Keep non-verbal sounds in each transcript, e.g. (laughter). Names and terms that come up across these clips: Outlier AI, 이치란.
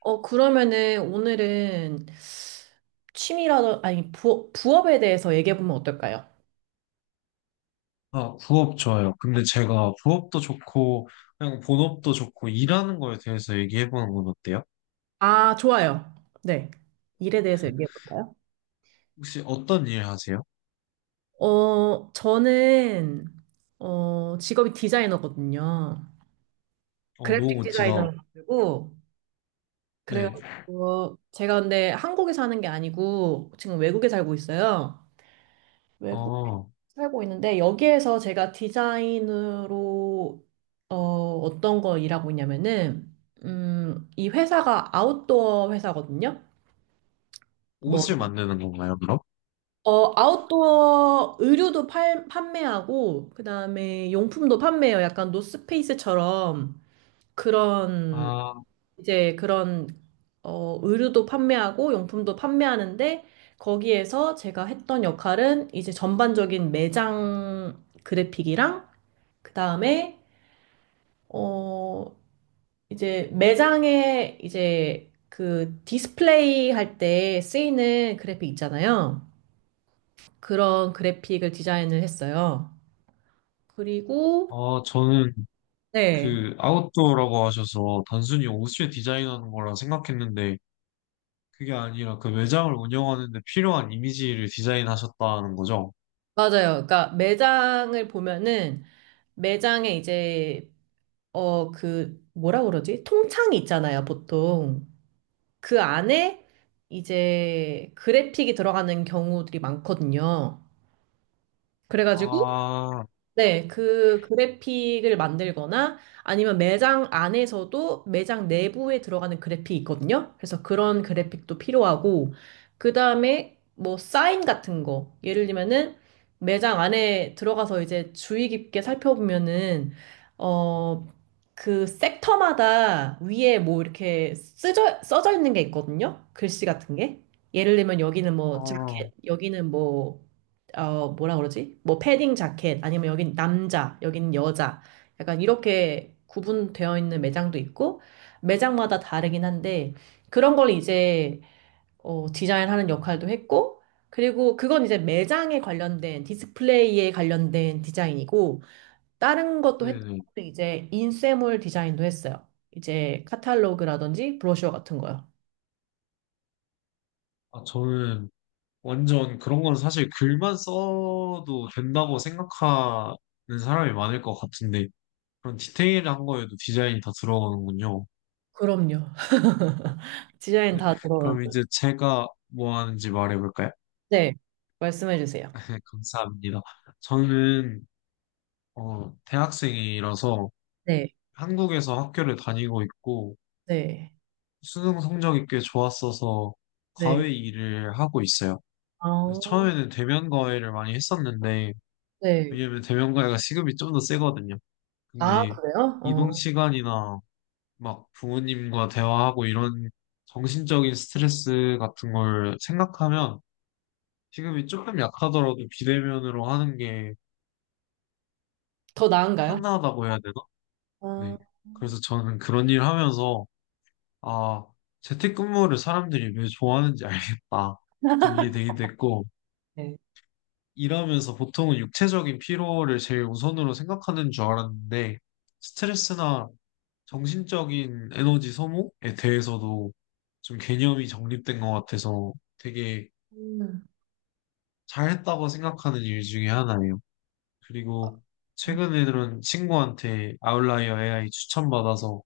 그러면은 오늘은 취미라도, 아니, 부업에 대해서 얘기해보면 어떨까요? 아, 부업 좋아요. 근데 제가 부업도 좋고, 그냥 본업도 좋고, 일하는 거에 대해서 얘기해보는 건 어때요? 아, 좋아요. 네. 일에 대해서 얘기해볼까요? 혹시 어떤 일 하세요? 저는, 직업이 디자이너거든요. 너무 그래픽 멋지다. 디자이너라고. 네. 그래가지고, 제가 근데 한국에 사는 게 아니고, 지금 외국에 살고 있어요. 외국에 어, 살고 있는데 여기에서 제가 디자인으로 어, 어떤 거 일하고 있냐면은 이 회사가 아웃도어 회사거든요. 뭐 옷을 만드는 건가요, 그럼? 아웃도어 의류도 판매하고 그다음에 용품도 판매해요. 약간 노스페이스처럼 그런 아, 이제 그런 의류도 판매하고 용품도 판매하는데 거기에서 제가 했던 역할은 이제 전반적인 매장 그래픽이랑 그 다음에, 어, 이제 매장에 이제 그 디스플레이 할 때 쓰이는 그래픽 있잖아요. 그런 그래픽을 디자인을 했어요. 그리고, 저는 네, 그 아웃도어라고 하셔서 단순히 옷을 디자인하는 거라 생각했는데, 그게 아니라 그 매장을 운영하는 데 필요한 이미지를 디자인하셨다는 거죠? 맞아요. 그러니까 매장을 보면은 매장에 이제, 뭐라 그러지? 통창이 있잖아요, 보통. 그 안에 이제 그래픽이 들어가는 경우들이 많거든요. 그래가지고, 아, 네, 그 그래픽을 만들거나 아니면 매장 안에서도 매장 내부에 들어가는 그래픽이 있거든요. 그래서 그런 그래픽도 필요하고, 그 다음에 뭐 사인 같은 거. 예를 들면은 매장 안에 들어가서 이제 주의 깊게 살펴보면은, 어, 그 섹터마다 위에 뭐 이렇게 써져 있는 게 있거든요. 글씨 같은 게. 예를 들면 여기는 뭐 아, 자켓, 여기는 뭐 뭐라 그러지? 뭐 패딩 자켓 아니면 여긴 남자, 여긴 여자. 약간 이렇게 구분되어 있는 매장도 있고 매장마다 다르긴 한데 그런 걸 이제 디자인하는 역할도 했고 그리고 그건 이제 매장에 관련된 디스플레이에 관련된 디자인이고 다른 것도 했던 네네. 것도 이제 인쇄물 디자인도 했어요. 이제 카탈로그라든지 브로셔 같은 거요. 아, 저는 완전 그런 건 사실 글만 써도 된다고 생각하는 사람이 많을 것 같은데 그런 디테일한 거에도 디자인이 다 들어가는군요. 그럼요. (laughs) 디자인 네, 다 그럼 들어가죠. 이제 제가 뭐 하는지 말해볼까요? 네, 말씀해 주세요. (laughs) 감사합니다. 저는 대학생이라서 네 한국에서 학교를 다니고 있고 네. 수능 성적이 꽤 좋았어서 네. 과외 일을 하고 있어요. 아, 그래서 처음에는 대면 과외를 많이 했었는데 네. 왜냐면 대면 과외가 시급이 좀 더 세거든요. 근데 아, 이 그래요? 이동 어. 시간이나 막 부모님과 대화하고 이런 정신적인 스트레스 같은 걸 생각하면 지금이 조금 약하더라도 비대면으로 하는 게 더 나은가요? 편하다고 해야 되나? 아, 네. 그래서 저는 그런 일 하면서 아, 재택근무를 사람들이 왜 좋아하는지 알겠다. 좀 이해되게 됐고 네. 일하면서 보통은 육체적인 피로를 제일 우선으로 생각하는 줄 알았는데 스트레스나 정신적인 에너지 소모에 대해서도 좀 개념이 정립된 것 같아서 되게 음. 잘했다고 생각하는 일 중에 하나예요. 그리고 최근에는 친구한테 아웃라이어 AI 추천받아서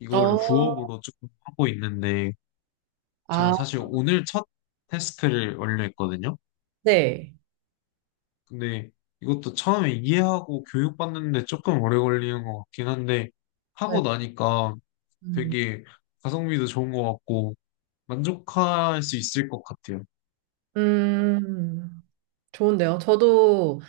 이거를 어, 부업으로 조금 하고 있는데 제가 아, 사실 오늘 첫 테스트를 완료했거든요. 네. 근데 이것도 처음에 이해하고 교육받는데 조금 오래 걸리는 것 같긴 한데 네. 하고 나니까 음. 되게 가성비도 좋은 것 같고 만족할 수 있을 것 같아요. 음, 좋은데요. 저도,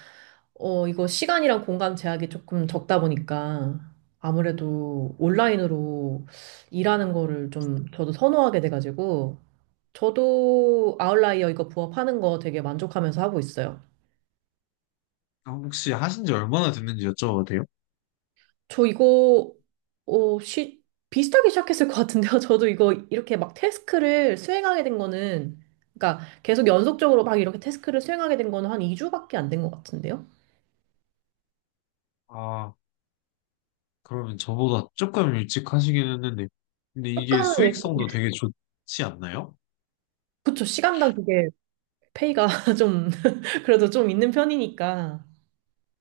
이거 시간이랑 공간 제약이 조금 적다 보니까 아무래도 온라인으로 일하는 거를 좀 저도 선호하게 돼가지고 저도 아웃라이어 이거 부업하는 거 되게 만족하면서 하고 있어요. 아, 혹시 하신 지 얼마나 됐는지 여쭤봐도 돼요? 저 이거 어, 시, 비슷하게 시작했을 것 같은데요. (laughs) 저도 이거 이렇게 막 태스크를 수행하게 된 거는 그러니까 계속 연속적으로 막 이렇게 태스크를 수행하게 된 거는 한 2주밖에 안 된 것 같은데요. 아, 그러면 저보다 조금 일찍 하시긴 했는데. 근데 이게 조금 수익성도 되게 좋지 않나요? 그쵸 시간당 그게 페이가 (laughs) 좀 그래도 좀 있는 편이니까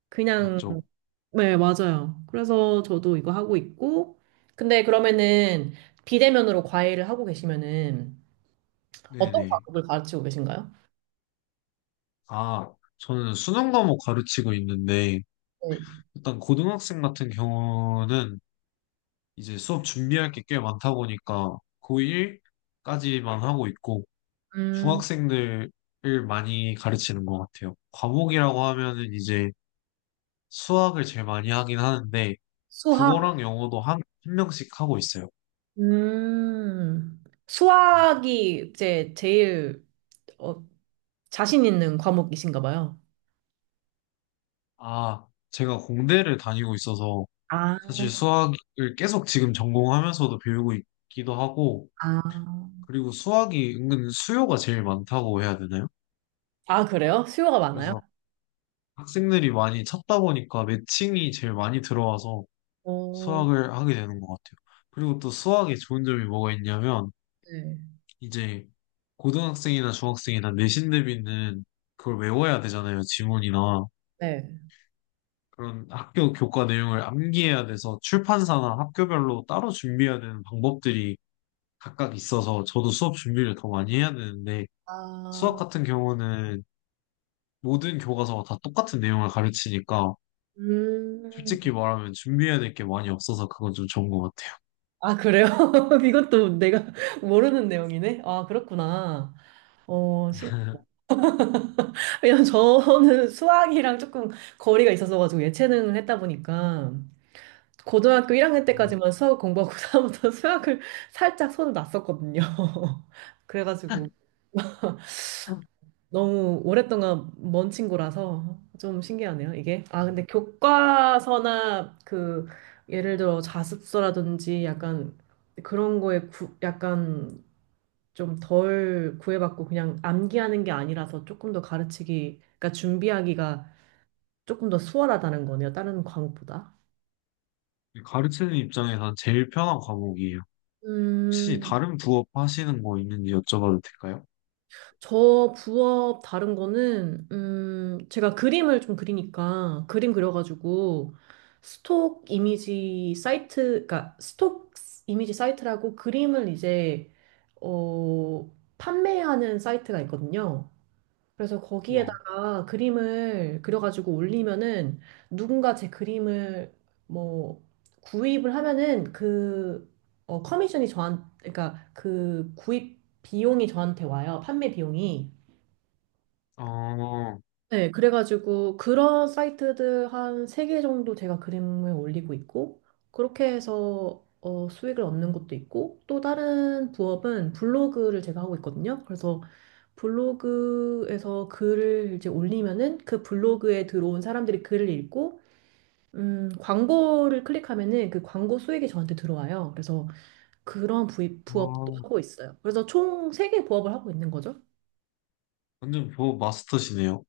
그냥 맞죠? 네 맞아요. 그래서 저도 이거 하고 있고 근데 그러면은 비대면으로 과외를 하고 계시면은 어떤 네네. 과목을 가르치고 계신가요? 아, 저는 수능 과목 가르치고 있는데, 네. 일단 고등학생 같은 경우는 이제 수업 준비할 게 꽤 많다 보니까 고1까지만 하고 있고, 음, 중학생들을 많이 가르치는 것 같아요. 과목이라고 하면은 이제 수학을 제일 많이 하긴 하는데 수학. 국어랑 영어도 한 명씩 하고 있어요. 음, 수학이 이제 제일 어, 자신 있는 과목이신가 봐요. 아, 제가 공대를 다니고 있어서 아, 사실 수학을 계속 지금 전공하면서도 배우고 있기도 하고, 아, 그리고 수학이 은근 수요가 제일 많다고 해야 되나요? 아, 그래요? 수요가 많아요? 그래서 학생들이 많이 찾다 보니까 매칭이 제일 많이 들어와서 오, 수학을 하게 되는 것 같아요. 그리고 또 수학의 좋은 점이 뭐가 있냐면, 네. 이제 고등학생이나 중학생이나 내신 대비는 그걸 외워야 되잖아요, 지문이나. 네. 그런 학교 교과 내용을 암기해야 돼서 출판사나 학교별로 따로 준비해야 되는 방법들이 각각 있어서 저도 수업 준비를 더 많이 해야 되는데 수학 아, 같은 경우는 모든 교과서가 다 똑같은 내용을 가르치니까 음, 솔직히 말하면 준비해야 될 게 많이 없어서 그건 좀 좋은 것 같아요. 아, 그래요? (laughs) 이것도 내가 (laughs) 모르는 내용이네? 아, 그렇구나. 어, 신... 왜냐면 저는 수학이랑 조금 거리가 있어서 가지고 예체능을 했다 보니까 고등학교 1학년 음. 때까지만 수학을 공부하고 (laughs) 다부터 수학을 살짝 손을 놨었거든요. (laughs) 그래가지고 (laughs) 너무 오랫동안 먼 친구라서 좀 신기하네요, 이게. 아, 음, 근데 교과서나 그 예를 들어 자습서라든지 약간 그런 거에 약간 좀 덜 구애받고 그냥 암기하는 게 아니라서 조금 더 가르치기, 그러니까 준비하기가 조금 더 수월하다는 거네요, 다른 과목보다. 가르치는 입장에선 제일 편한 과목이에요. 혹시 음, 다른 부업 하시는 거 있는지 여쭤봐도 될까요? 저 부업 다른 거는 제가 그림을 좀 그리니까 그림 그려가지고 스톡 이미지 사이트 그러니까 스톡 이미지 사이트라고 그림을 이제 어 판매하는 사이트가 있거든요. 그래서 우와. 거기에다가 그림을 그려가지고 올리면은 누군가 제 그림을 뭐 구입을 하면은 그 어, 커미션이 저한 그러니까 그 구입 비용이 저한테 와요. 판매 비용이. 어, 네, 그래가지고 그런 사이트들 한 세 개 정도 제가 그림을 올리고 있고 그렇게 해서 수익을 얻는 것도 있고 또 다른 부업은 블로그를 제가 하고 있거든요. 그래서 블로그에서 글을 이제 올리면은 그 블로그에 들어온 사람들이 글을 읽고 광고를 클릭하면은 그 광고 수익이 저한테 들어와요. 그래서 그런 부업도 어, 하고 있어요. 그래서 총 세 개 부업을 하고 있는 거죠. 완전 부업 마스터시네요.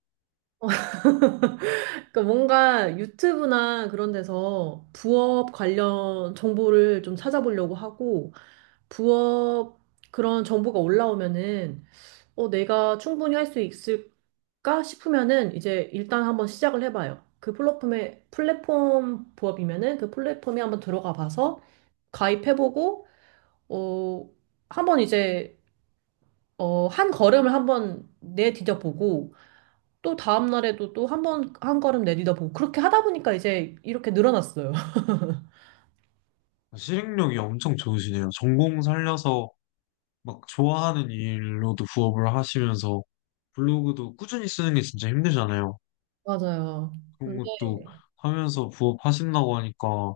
그러니까 뭔가 유튜브나 그런 데서 부업 관련 정보를 좀 찾아보려고 하고, 부업 그런 정보가 올라오면은, 내가 충분히 할 수 있을까 싶으면은, 이제 일단 한번 시작을 해봐요. 플랫폼 부업이면은 그 플랫폼에 한번 들어가 봐서 가입해보고, 어, 한번 이제, 한 걸음을 한번 내디뎌보고, 또 다음 날에도 또 한 번, 한 걸음 내딛어 보고 그렇게 하다 보니까 이제 이렇게 늘어났어요. (laughs) 실행력이 엄청 좋으시네요. 전공 살려서 막 좋아하는 일로도 부업을 하시면서 블로그도 꾸준히 쓰는 게 진짜 힘들잖아요. 맞아요. 그런 근데 것도 하면서 부업 하신다고 하니까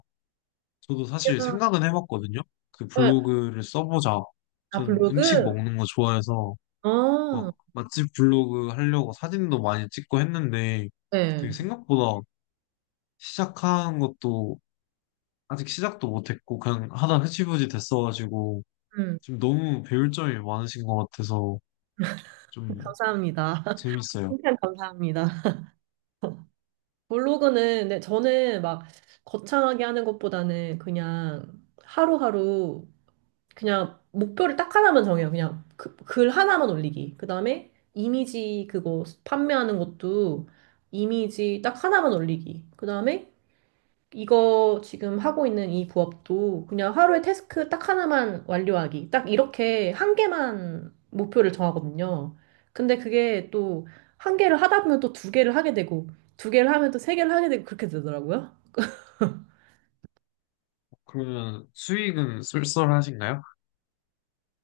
저도 사실 그냥, 생각은 해봤거든요. 그 네. 블로그를 써보자. 아, 전 음식 블로그? 먹는 거 좋아해서 어, 막 맛집 블로그 하려고 사진도 많이 찍고 했는데 그게 네. 생각보다 시작한 것도 아직 시작도 못했고 그냥 하다 흐지부지 됐어가지고 음, 지금 너무 배울 점이 많으신 것 같아서 (laughs) 좀 감사합니다. (laughs) 재밌어요. 칭찬 감사합니다. 블로그는 네, 저는 막 거창하게 하는 것보다는 그냥 하루하루 그냥 목표를 딱 하나만 정해요. 그냥 글 하나만 올리기. 그다음에 이미지 그거 판매하는 것도 이미지 딱 하나만 올리기. 그다음에 이거 지금 하고 있는 이 부업도 그냥 하루에 태스크 딱 하나만 완료하기. 딱 이렇게 한 개만 목표를 정하거든요. 근데 그게 또 한 개를 하다 보면 또 두 개를 하게 되고, 두 개를 하면 또 세 개를 하게 되고, 그렇게 되더라고요. 그러면 수익은 쏠쏠하신가요?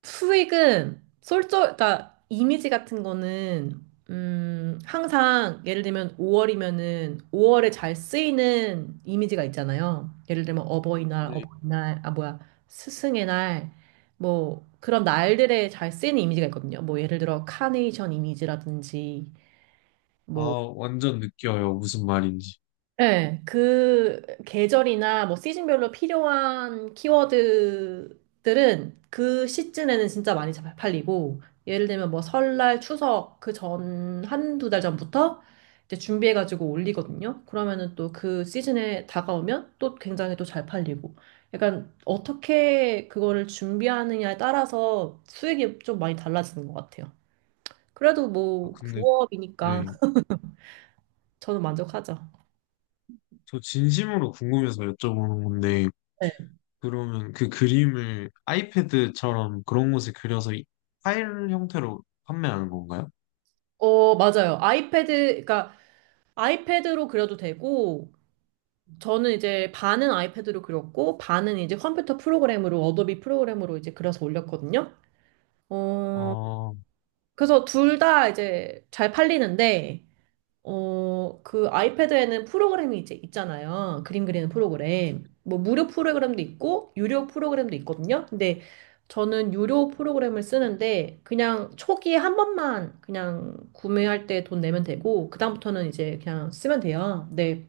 수익은 그러니까 이미지 같은 거는 항상 예를 들면 5월이면은 5월에 잘 쓰이는 이미지가 있잖아요. 예를 들면 어버이날, 네. 어버이날, 아 뭐야, 스승의 날, 뭐 그런 날들에 잘 쓰이는 이미지가 있거든요. 뭐 예를 들어 카네이션 이미지라든지 아, 뭐 완전 느껴요. 무슨 말인지. 네, 그 계절이나 뭐 시즌별로 필요한 키워드들은 그 시즌에는 진짜 많이 잘 팔리고, 예를 들면 뭐 설날, 추석 그 전, 한두 달 전부터 이제 준비해가지고 올리거든요. 그러면은 또 그 시즌에 다가오면 또 굉장히 또 잘 팔리고. 약간 어떻게 그거를 준비하느냐에 따라서 수익이 좀 많이 달라지는 것 같아요. 그래도 아, 뭐 근데, 부업이니까 네. 저는 만족하죠. 저 진심으로 궁금해서 여쭤보는 건데, 그러면 그 그림을 아이패드처럼 그런 곳에 그려서 이- 파일 형태로 판매하는 건가요? 어, 맞아요. 아이패드, 그러니까 아이패드로 그려도 되고, 저는 이제 반은 아이패드로 그렸고, 반은 이제 컴퓨터 프로그램으로, 어도비 프로그램으로 이제 그려서 올렸거든요. 어, 어, 그래서 둘 다 이제 잘 팔리는데, 그 아이패드에는 프로그램이 이제 있잖아요. 그림 그리는 프로그램. 뭐 무료 프로그램도 있고 유료 프로그램도 있거든요. 근데 저는 유료 프로그램을 쓰는데 그냥 초기에 한 번만 그냥 구매할 때 돈 내면 되고 그다음부터는 이제 그냥 쓰면 돼요. 네.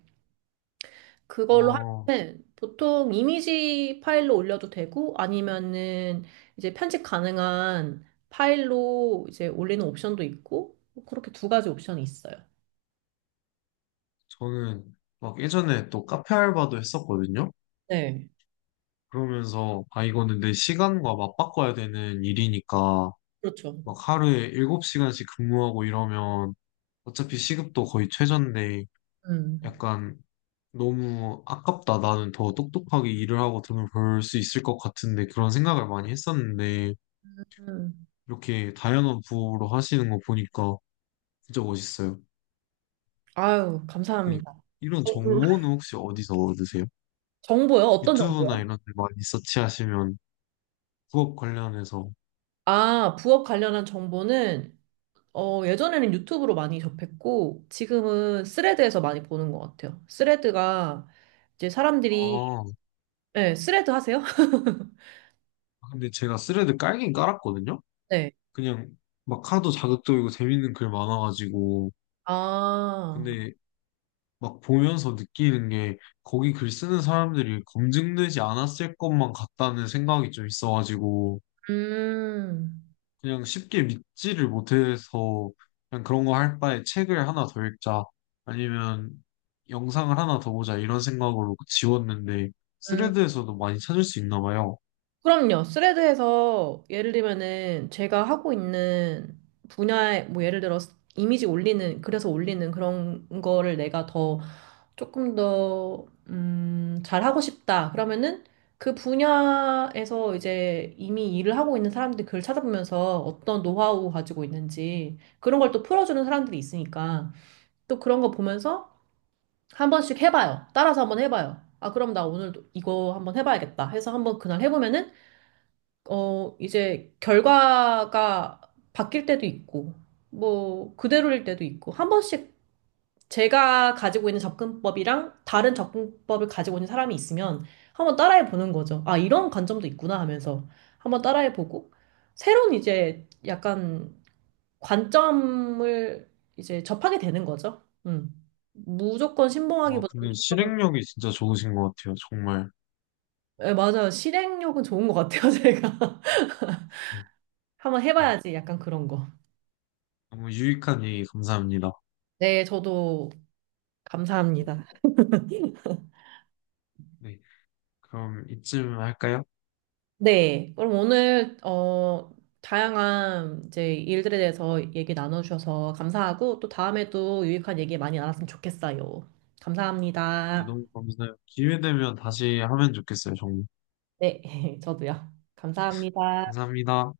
그걸로 어, 하면 보통 이미지 파일로 올려도 되고 아니면은 이제 편집 가능한 파일로 이제 올리는 옵션도 있고 뭐 그렇게 두 가지 옵션이 있어요. 저는 막 예전에 또 카페 알바도 했었거든요. 네. 그러면서, 아, 이거는 내 시간과 맞바꿔야 되는 일이니까, 그렇죠. 막 하루에 7시간씩 근무하고 이러면 어차피 시급도 거의 최저인데 음. 약간 너무 아깝다. 나는 더 똑똑하게 일을 하고 돈을 벌 수 있을 것 같은데 그런 생각을 많이 했었는데 음. 이렇게 다양한 부업으로 하시는 거 보니까 진짜 멋있어요. 아유, 그 감사합니다. 이런 어, 음. 정보는 혹시 어디서 얻으세요? 정보요? 어떤 유튜브나 정보요? 이런 데 많이 서치하시면 부업 관련해서 아, 부업 관련한 정보는 예전에는 유튜브로 많이 접했고 지금은 스레드에서 많이 보는 것 같아요. 스레드가 이제 사람들이 아 네, 스레드 하세요? (laughs) 근데 제가 스레드 깔긴 깔았거든요. 네. 그냥 막 하도 자극적이고 재밌는 글 많아가지고 아, 근데 막 보면서 느끼는 게 거기 글 쓰는 사람들이 검증되지 않았을 것만 같다는 생각이 좀 있어가지고 음, 그냥 쉽게 믿지를 못해서 그냥 그런 거 할 바에 책을 하나 더 읽자 아니면 영상을 하나 더 보자 이런 생각으로 지웠는데 음. 스레드에서도 많이 찾을 수 있나 봐요. 그럼요. 스레드에서 예를 들면은 제가 하고 있는 분야에 뭐 예를 들어 이미지 올리는 그래서 올리는 그런 거를 내가 더 조금 더 잘하고 싶다. 그러면은 그 분야에서 이제 이미 일을 하고 있는 사람들 글을 찾아보면서 어떤 노하우 가지고 있는지 그런 걸 또 풀어주는 사람들이 있으니까 또 그런 거 보면서 한 번씩 해봐요. 따라서 한번 해봐요. 아, 그럼 나 오늘 이거 한번 해봐야겠다 해서 한번 그날 해보면은 이제 결과가 바뀔 때도 있고, 뭐, 그대로일 때도 있고, 한 번씩 제가 가지고 있는 접근법이랑 다른 접근법을 가지고 있는 사람이 있으면 한번 따라해 보는 거죠. 아, 이런 관점도 있구나 하면서 한번 따라해 보고, 새로운 이제 약간 관점을 이제 접하게 되는 거죠. 음. 무조건 아, 신봉하기보다는 근데 조금, 실행력이 진짜 좋으신 것 같아요. 정말. 예, 맞아요. 실행력은 좋은 것 같아요, 제가. (laughs) 한번 네. 해봐야지, 약간 그런 거. 너무 유익한 얘기 감사합니다. 네, 저도 감사합니다. (laughs) 네. 그럼 이쯤 할까요? 네, 그럼 오늘 다양한 이제 일들에 대해서 얘기 나눠주셔서 감사하고 또 다음에도 유익한 얘기 많이 나눴으면 좋겠어요. 네, 감사합니다. 너무 감사해요. 기회 되면 다시 하면 좋겠어요, 정말. 네, (laughs) 저도요. 감사합니다. 감사합니다.